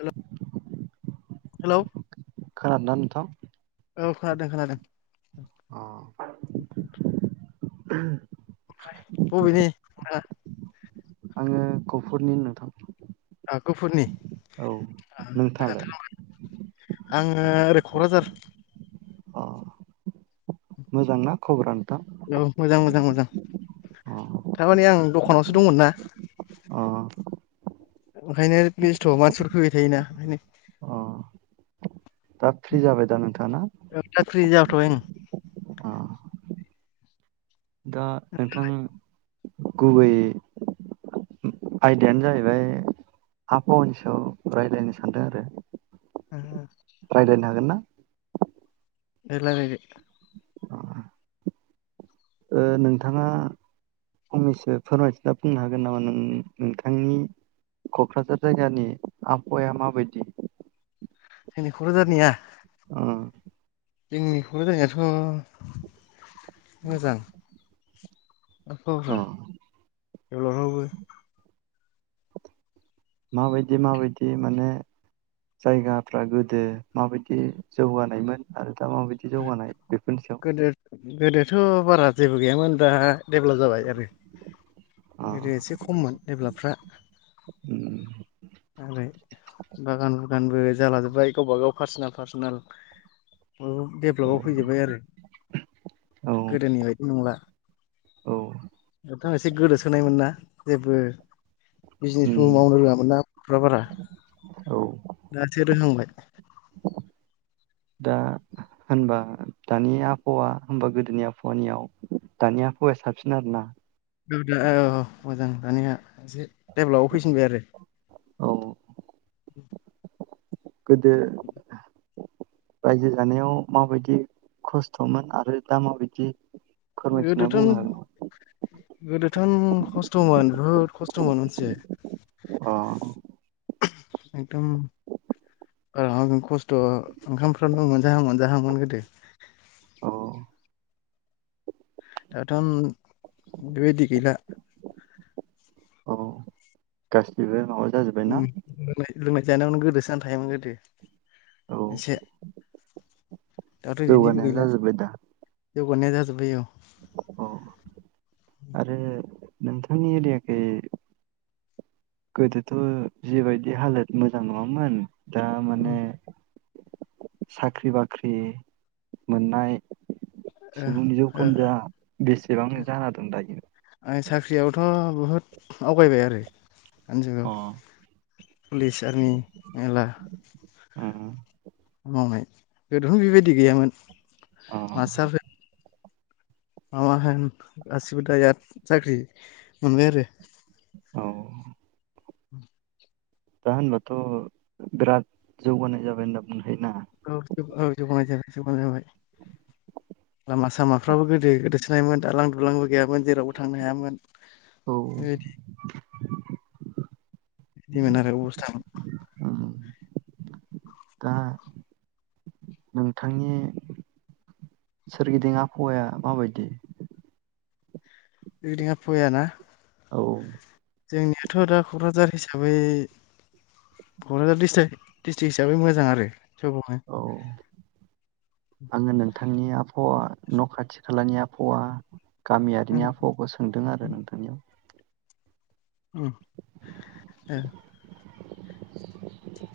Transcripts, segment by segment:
हेल hello. खोनादोंना नोंथां? औ खोनादों खोनादों। अ [inaudible] [inaudible] बबिनि नोंथाङा? आङो गफुरनि नोंथां। आं गफुरनि। औ नोंथाङालाय? आङो ओरै कक्राझार। अ मोजांना खबरा नोंथां? औ मोजां मोजां मोजां। अ थारमाने आं दख खानावसो दंमोन ना। अ। ओंखायनो बेस्थ' मानसिफोर फैबाय थायोना ओंखायनो। अ दा फ्रि जाबाय दा नोंथाङा ना? औ साख्रि जाथ' बाय ओं। अ दा नोंथां गुबै आयदायानो जाहैबाय आबहावानि सायाव रायज्लायनो सानदों आरो। ओहो। रायलायनो हागोन ना? दे रायलायदो। ओ नोंथाङा फंनैसो फोरमायथिना बुंनो हागोन नामा नों नोंथांनि कक्राझार जायगानि आबहावाया माबायदि? जोंनि क'क्राझारनिया? ओ जोंनि क'क्राझारनियाथ' मोजां अ आबहावफ्रा थेवब्लाबो माबायदि माबायदि माने जायगाफ्रा गोदो माबायदि जौगानायमोन आरो दा माबायदि जौगानाय बेफोरनि सायाव। गोदो गोदोथ' बारा जेबो गैयामोन दा डेभलाप जाबाय आरो, अ गोदो एसे खममोन डेभलापफ्रा। ओरै बागान बुगानबो जालाजोबबाय गावबा-गाव पार्सनेल पार्सनेल बयबो डेभलपआव फैजोब्बाय आरो औ गोदोनि बायदि नंला। औ नोंथां एसे गोदोसोनायमोन ना जेबो बिजनेसबो उम मावनो रोङामोन ना बर'फोरा बारा औ दा एसे रोंहांबाय। दा होनबा दानि आबहावा होमबा गोदोनि आबहावानियाव दानि आबहावाया साबसिन आरो ना। दा औ मोजां दानिया एसे डेभलपआव फैसिनबाय आरो। औ गोदो रायजो जानायाव माबायदि खस्थ'मोन आरो दा माबायदि फोरमायथिना बुंनो हागोन नामा? गोदोथ'न खस्थ'मोन बहुद खस्थ'मोन अ मोनथिबाय, एकदम ओ खस्थ' ओंखामफ्रानो मोनजाहां मोनजाहांमोन गोदो। औ दाथ'न बेबायदि गैला। गासैबो न'आ उम [unintelligible] लोंनाय जानायावनो गोदोसोनानै थायोमोन गोदो औ एसे। दाथ' बिदिबो जौगानाया गैला जाजोब्बाय दा? जौगानाया जाजोब्बाय औ। औ आरो नोंथांनि एरियाखै गोदोथ' जिबायदि हालोद मोजां नङामोन दा उम माने साख्रि बाख्रि मोननाय ओ सुबुंनि ओ जौखोन्दोआ बेसेबांनो जाना दं दायो? ख्रियावथ' बुहुद आवगायबाय आरो दानि जुगाव अ पुलिस, आर्मि मेल्ला उम मावनाय, गोदोनो बेबायदि गैयामोन। अ माबा होन गासिबो दा इराद साख्रि मोनबाय आरो। औ [inaudible] दा होनब्लाथ' जौगानाय जाबाय होनना बुंनो हायो ना? औ अ औ जौगानाय जाबाय जौगानाय जाबाय। लामा सामाफ्राबो गोदो गोदोसोनायोमोन दालां दुलांबो गैयामोन जेरावबो थांनो हायामोन औ बेबायदि, बिदिमोन आरो अबस्थामोन। उम दा नोंथांनि सोरगिदिं आबहावाया माबायदि? सोरगिदिं आबहावाया ना? औ जोंनियाथ' दा क'क्राझार हिसाबै क'क्राझार डिस्ट्रिक्ट डिस्ट्रिक्ट हिसाबै मोजां आरो जौगाबाय। औ नि आबहावा, न' खाथि खालानि आबहावा गामियारिनि आबहावाखौ सोंदों आरो नोंथांनियाव। उम ओ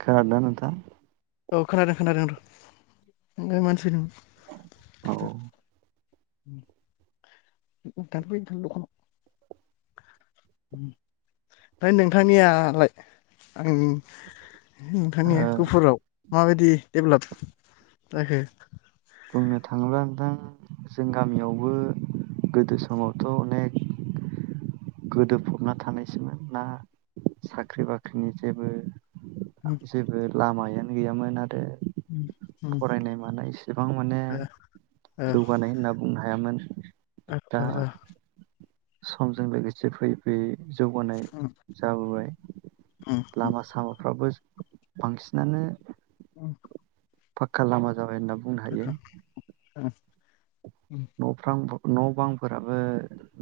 खोनादो ना नोंथां? औ खोनादों खोनादों र' ओ मानसि औ फैदों औ। [unintelligible] दखानाव। उम ओमफ्राय नोंथांनियालाय आं ओ नोंथांनि गुफुराव माबायदि डेभलप जाखो? बुंनो थाङोब्ला नोंथां जों गामियावबो गोदो समावथ' अनेख गोदोफबना थानायसोमोन ना साख्रि बाख्रिनि जेबो जेबो लामायानो गैयामोन आरो। फरायनाय मानाय इसेबां माने जौगानाय होनना बुंनो हायामोन दा समजों लोगोसे फैयै फैयै जौगानाय जाबोबाय लामा सामाफ्राबो बांसिनानो [inaudible] फाका लामा जाबाय होनना बुंनो हायो। उम न'फ्रां न' बांफोराबो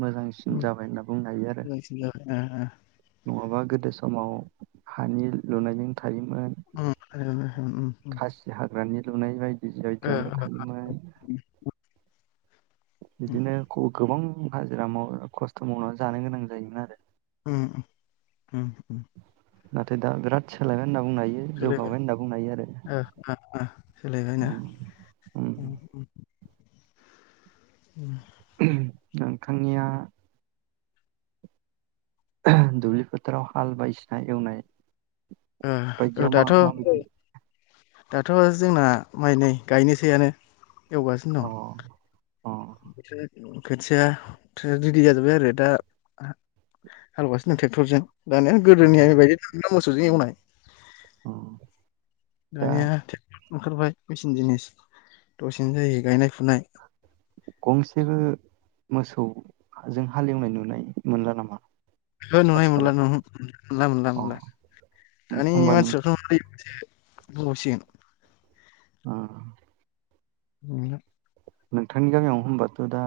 मोजांसिन जाबाय होनना बुंनो हायो आरो मोजांसिन जाबाय नङाबा गोदो समाव हानि लुनायजों थायोमोन [unintelligible] उम खासि हाग्रानि उम लुनाय बाय बिदि बायदियावनो थायोमोन। बिदिनो खौ-गोबां हाजिरा माव खस्थ' मावनानै जानो गोनां जायोमोन आरो। उम ओम ओम नाथाय दा बिराद सोलायबाय होनना बुंनो हायो जौगाबाय सोलायबाय होनना बुंनो हायो आरो। सोलायबायना उम उम उम नोंथांनिया बे फोथाराव हाल बायदिसिना एवनाय बायदियाव मा दाथ' माबायदि दाथ' जोंना माइ नै गायनोसैआनो एवगासिनो अ अ दं खोथिया रेडि जाजोब्बाय आरो दा हालेवगासिनो दं ट्रेक्टरजों। दानिया गोदोनिया औ बेबायदि मोसौजों एवनाय औ दा दानिया ओंखारबाय मेसेन जिनिस दसेनो जायो गायनाय फुनाय गंसेबो मोसौजों हालेवनाय नुनाय मोनला नामा ओंहो नुनाय मोनला आथिखालाव ओंहो मोनला मोनला अ मोनला दानि होमबा नों मानसिफोरखौ नै बुंबावसिगोन ओ औ नोंथांनि गामियाव होनबाथ' दा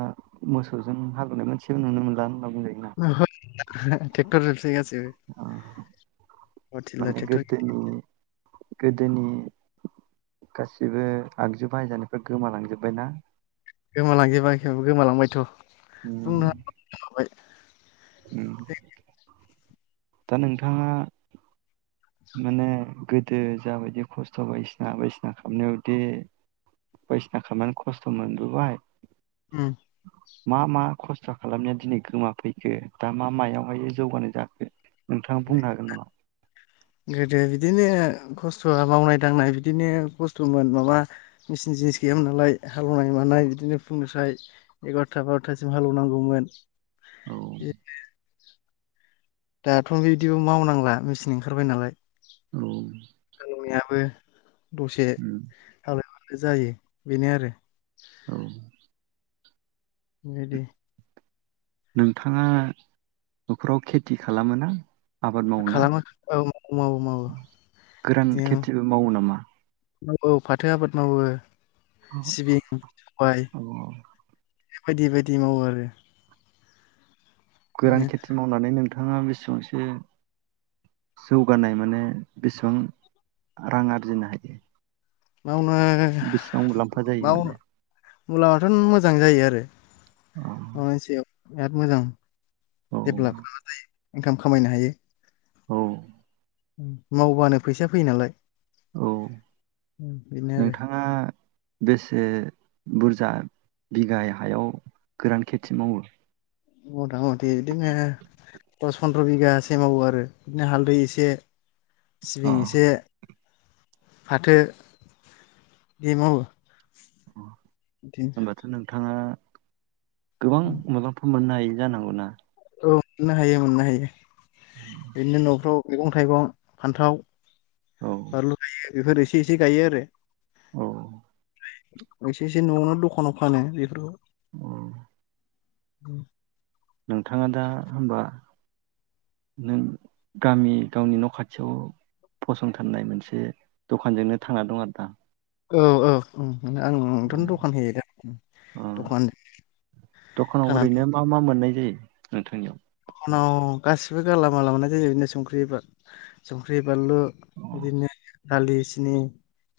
मोसौजों हालेवनाय मोनसेबो नुनो मोनला बुंजायोना [unintelligible] थेक्टर जोंस ओ हर थिला माने ट्रेक्टर गोदोनि गोदोनि गासिबो आगजु बायजानिफ्राय गोमालांजोब्बाय ना गोमालांजोबा एखै गोमालांबायथ' उम बुंनो [unintelligible] उम दा नोंथाङा माने गोदो जाबायदि खस्थ' बायदिसिना बायदिसिना खालामनायावदि बायदिसिना खालामनानै खस्थ' मोनबोबाय उम मा मा ख स्थ' खालामनाया दिनै गोमाफैखो दा मा मायावहाय जौगानाय जाखो? नोंथाङा बुंनो हागोन नामा? गोदो बिदिनो खस्थ'आ मावनाय दांनाय बिदिनो खस्थ'मोन माबा मेचिन जिनिस गैयामोन नालाय हालेवनाय मानाय बिदिनो फुंनिफ्राय एगार'था बार'थासिम हालेवनांगौमोन औ दाथ' बिदिबो मावनांला मेचिन ओंखारबाय नालाय औ हाल हेवनायाबो दसे उम जालायबाय जायो बेनो आरो औ एदि नोंथाङा न'खराव खेथि खालामोना आबाद मावोना खालामो औ मावो मावो मावो गोरान खेथिबो मावो नामा। औ फाथो आबाद मावो। सिबिं सबाय अ बायदि बायदि मावो आरो। गोरान खेथि मावनानै नोंथां नोंथाङा बेसेबांसो जौगानाय माने बेसेबां रां आरजिनो हायो। मावनो बेसेबां मुलाम्फा जायो माव माने मुलामाथ' मोजां जायो आरो। अ मा मोनसेयाव बिराज मोजां औ [inaudible] इनकाम खामायनो हायो। औ मावबानो फैसा फैयो नालाय औ बिनो आरो नोंथाङा बेसे बुरजा बिगा हायाव गोरान खेथि मावो मथा मथि बिदिनो दस फनद्र बिगासो मावो आरो बिदिनो हालदै एसे अ सिबिं एसे फाथोबो मावो। बिदिनो होनबाथ नोंथां थाङा गोबां मैगंफोर मोननो हायो। जानांगौना? औ मोननो हायो मोननो हायो। बिदिनो न'फ्राव मैगं-थाइगं फान्थाव, औ [inaudible] बेफोर एसे एसे गायो आरो औ एसे एसे न'आवनो दखानाव फानो बेफोरखौ औ [inaudible] नोंथाङा दा होमबा नों गामि गावनि न' खाथियाव फसंथाननाय मोनसे दखानजोंनो थांना दं आरो दा? औ औ आंथनो दखान होयो दा अ दखान दखानाव ओरैनो थानानै मा मा मोननाय जायो नोंथांनियाव आंनाव गासिबो गालामालाव मोननाय जायो। बिनो संख्रि संख्रि, बानलु, अ बिदिनो दालि, सिनि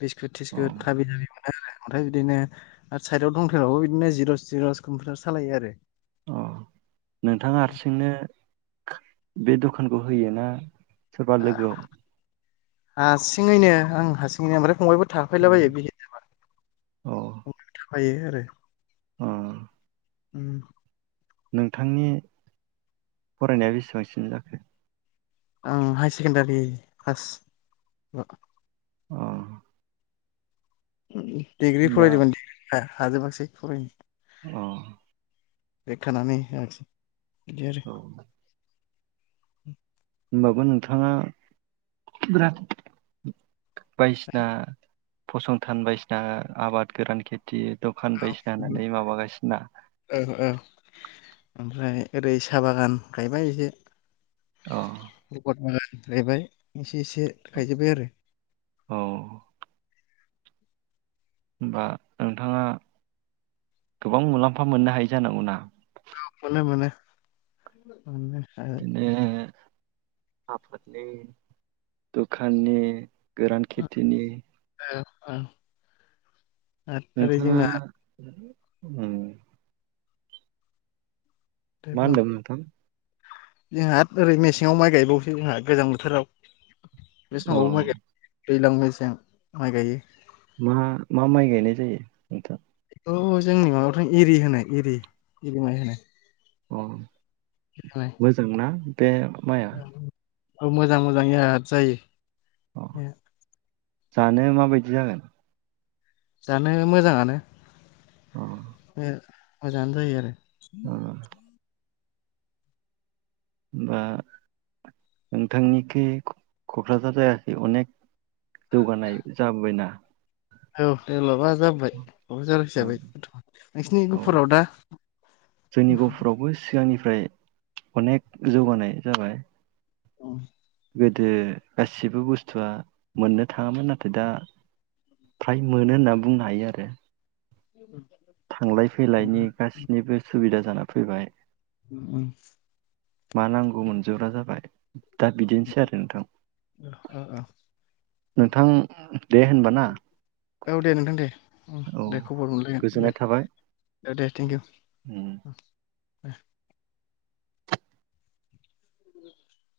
बिस्कुट अ थिस्कुट भाबिनानै आरो ओमफ्राय बिदिनो आरो साइदआव दंथेबावो, बिदिनो जिर'स सिर'स कम्पिउटार सालायो आरो। अ नोंथाङा हारसिंनो बे दखानखौ होयोना सोरबा लोगोआव हारसिङैनो आं हारसिङैनो ओमफ्राय फंबाइ थाफैलाबायो बिहिर जाबा। औ फायो आरो अ उम नोंथांनि फरायनाया बेसेबांसिम जाखो आं हाय सेकेणडारि फास अ डिग्रि फरायदोंमोन [unintelligible] हाजोबाखिसै फरायनो अ बेक थांनानै होआखिसै इदिआरो औ उ होनबाबो नोंथाङा बिराद बायसिना फसंथान बायसिना आबाद गोरान खेथि दखान बायसिना होननानै माबागासिना औ औ ओमफ्राय ओरै सा बागान गायबाय एसे अ रिपोट बुङो गायबाय एसे एसे गायजोब्बाय आरो औ होमबा नोंथाङा गोबां मुलाम्फा मोननो हायो जानांगौ ना? औ मोनो-मोनो [unintelligible] आफद ने दुखान नि गोरान ओ खेथिनि ओ आरो ओरै नोंथाङा जोंना उम मा होनदोंमोन नोंथां? जोंहा ओरै मेसेङाव माइ गायबावोसो जोंहा गोजां बोथोराव बे अ समावबो माय गाय दैज्लां मेसें माइ गायो मा मा माइ गायनाय जायो नोंथां? औ जोंनि माबाफोर एरि होनो एरि एरि माइ होनो। अ मोजां ना? बे माइआ औ औ मोजां मोजां याद जायो। अ बे जानो माबायदि जागोन जानो मोजांङानो अ ए मोजांङैनो जायो आरो उम अ बा नोंथांनिखि क'क्राझार जायाखै अनेक जौगानाय जाबोबायना औ एल बा जाबोबाय औ कक्राझारहिबै नोंसिनि औ गहपुराव दा जोंनि उफ गहपुरावबो सिगांनिफ्राय अनेक जौगानाय जाबाय औ गोदो गासिबो बुस्थुआ मोननो थांङामोन नाथाय दा फ्राय मोनो होनना बुंनो हायो आरो उम थांलाय फैलायनि गासिनिबो सुबिदा जाना फैबाय उम उम मा नांगौ मोनजोबग्रा जाबाय दा बिदिनोसै आरो नोंथां ओ ओ ओ नोंथां दे होनबाना औ दे नोंथां दे औ दे खबर मोनलायगोन दे गोजोननाय थाबाय औ दे थेंकिउ उम। ओह [unintelligible]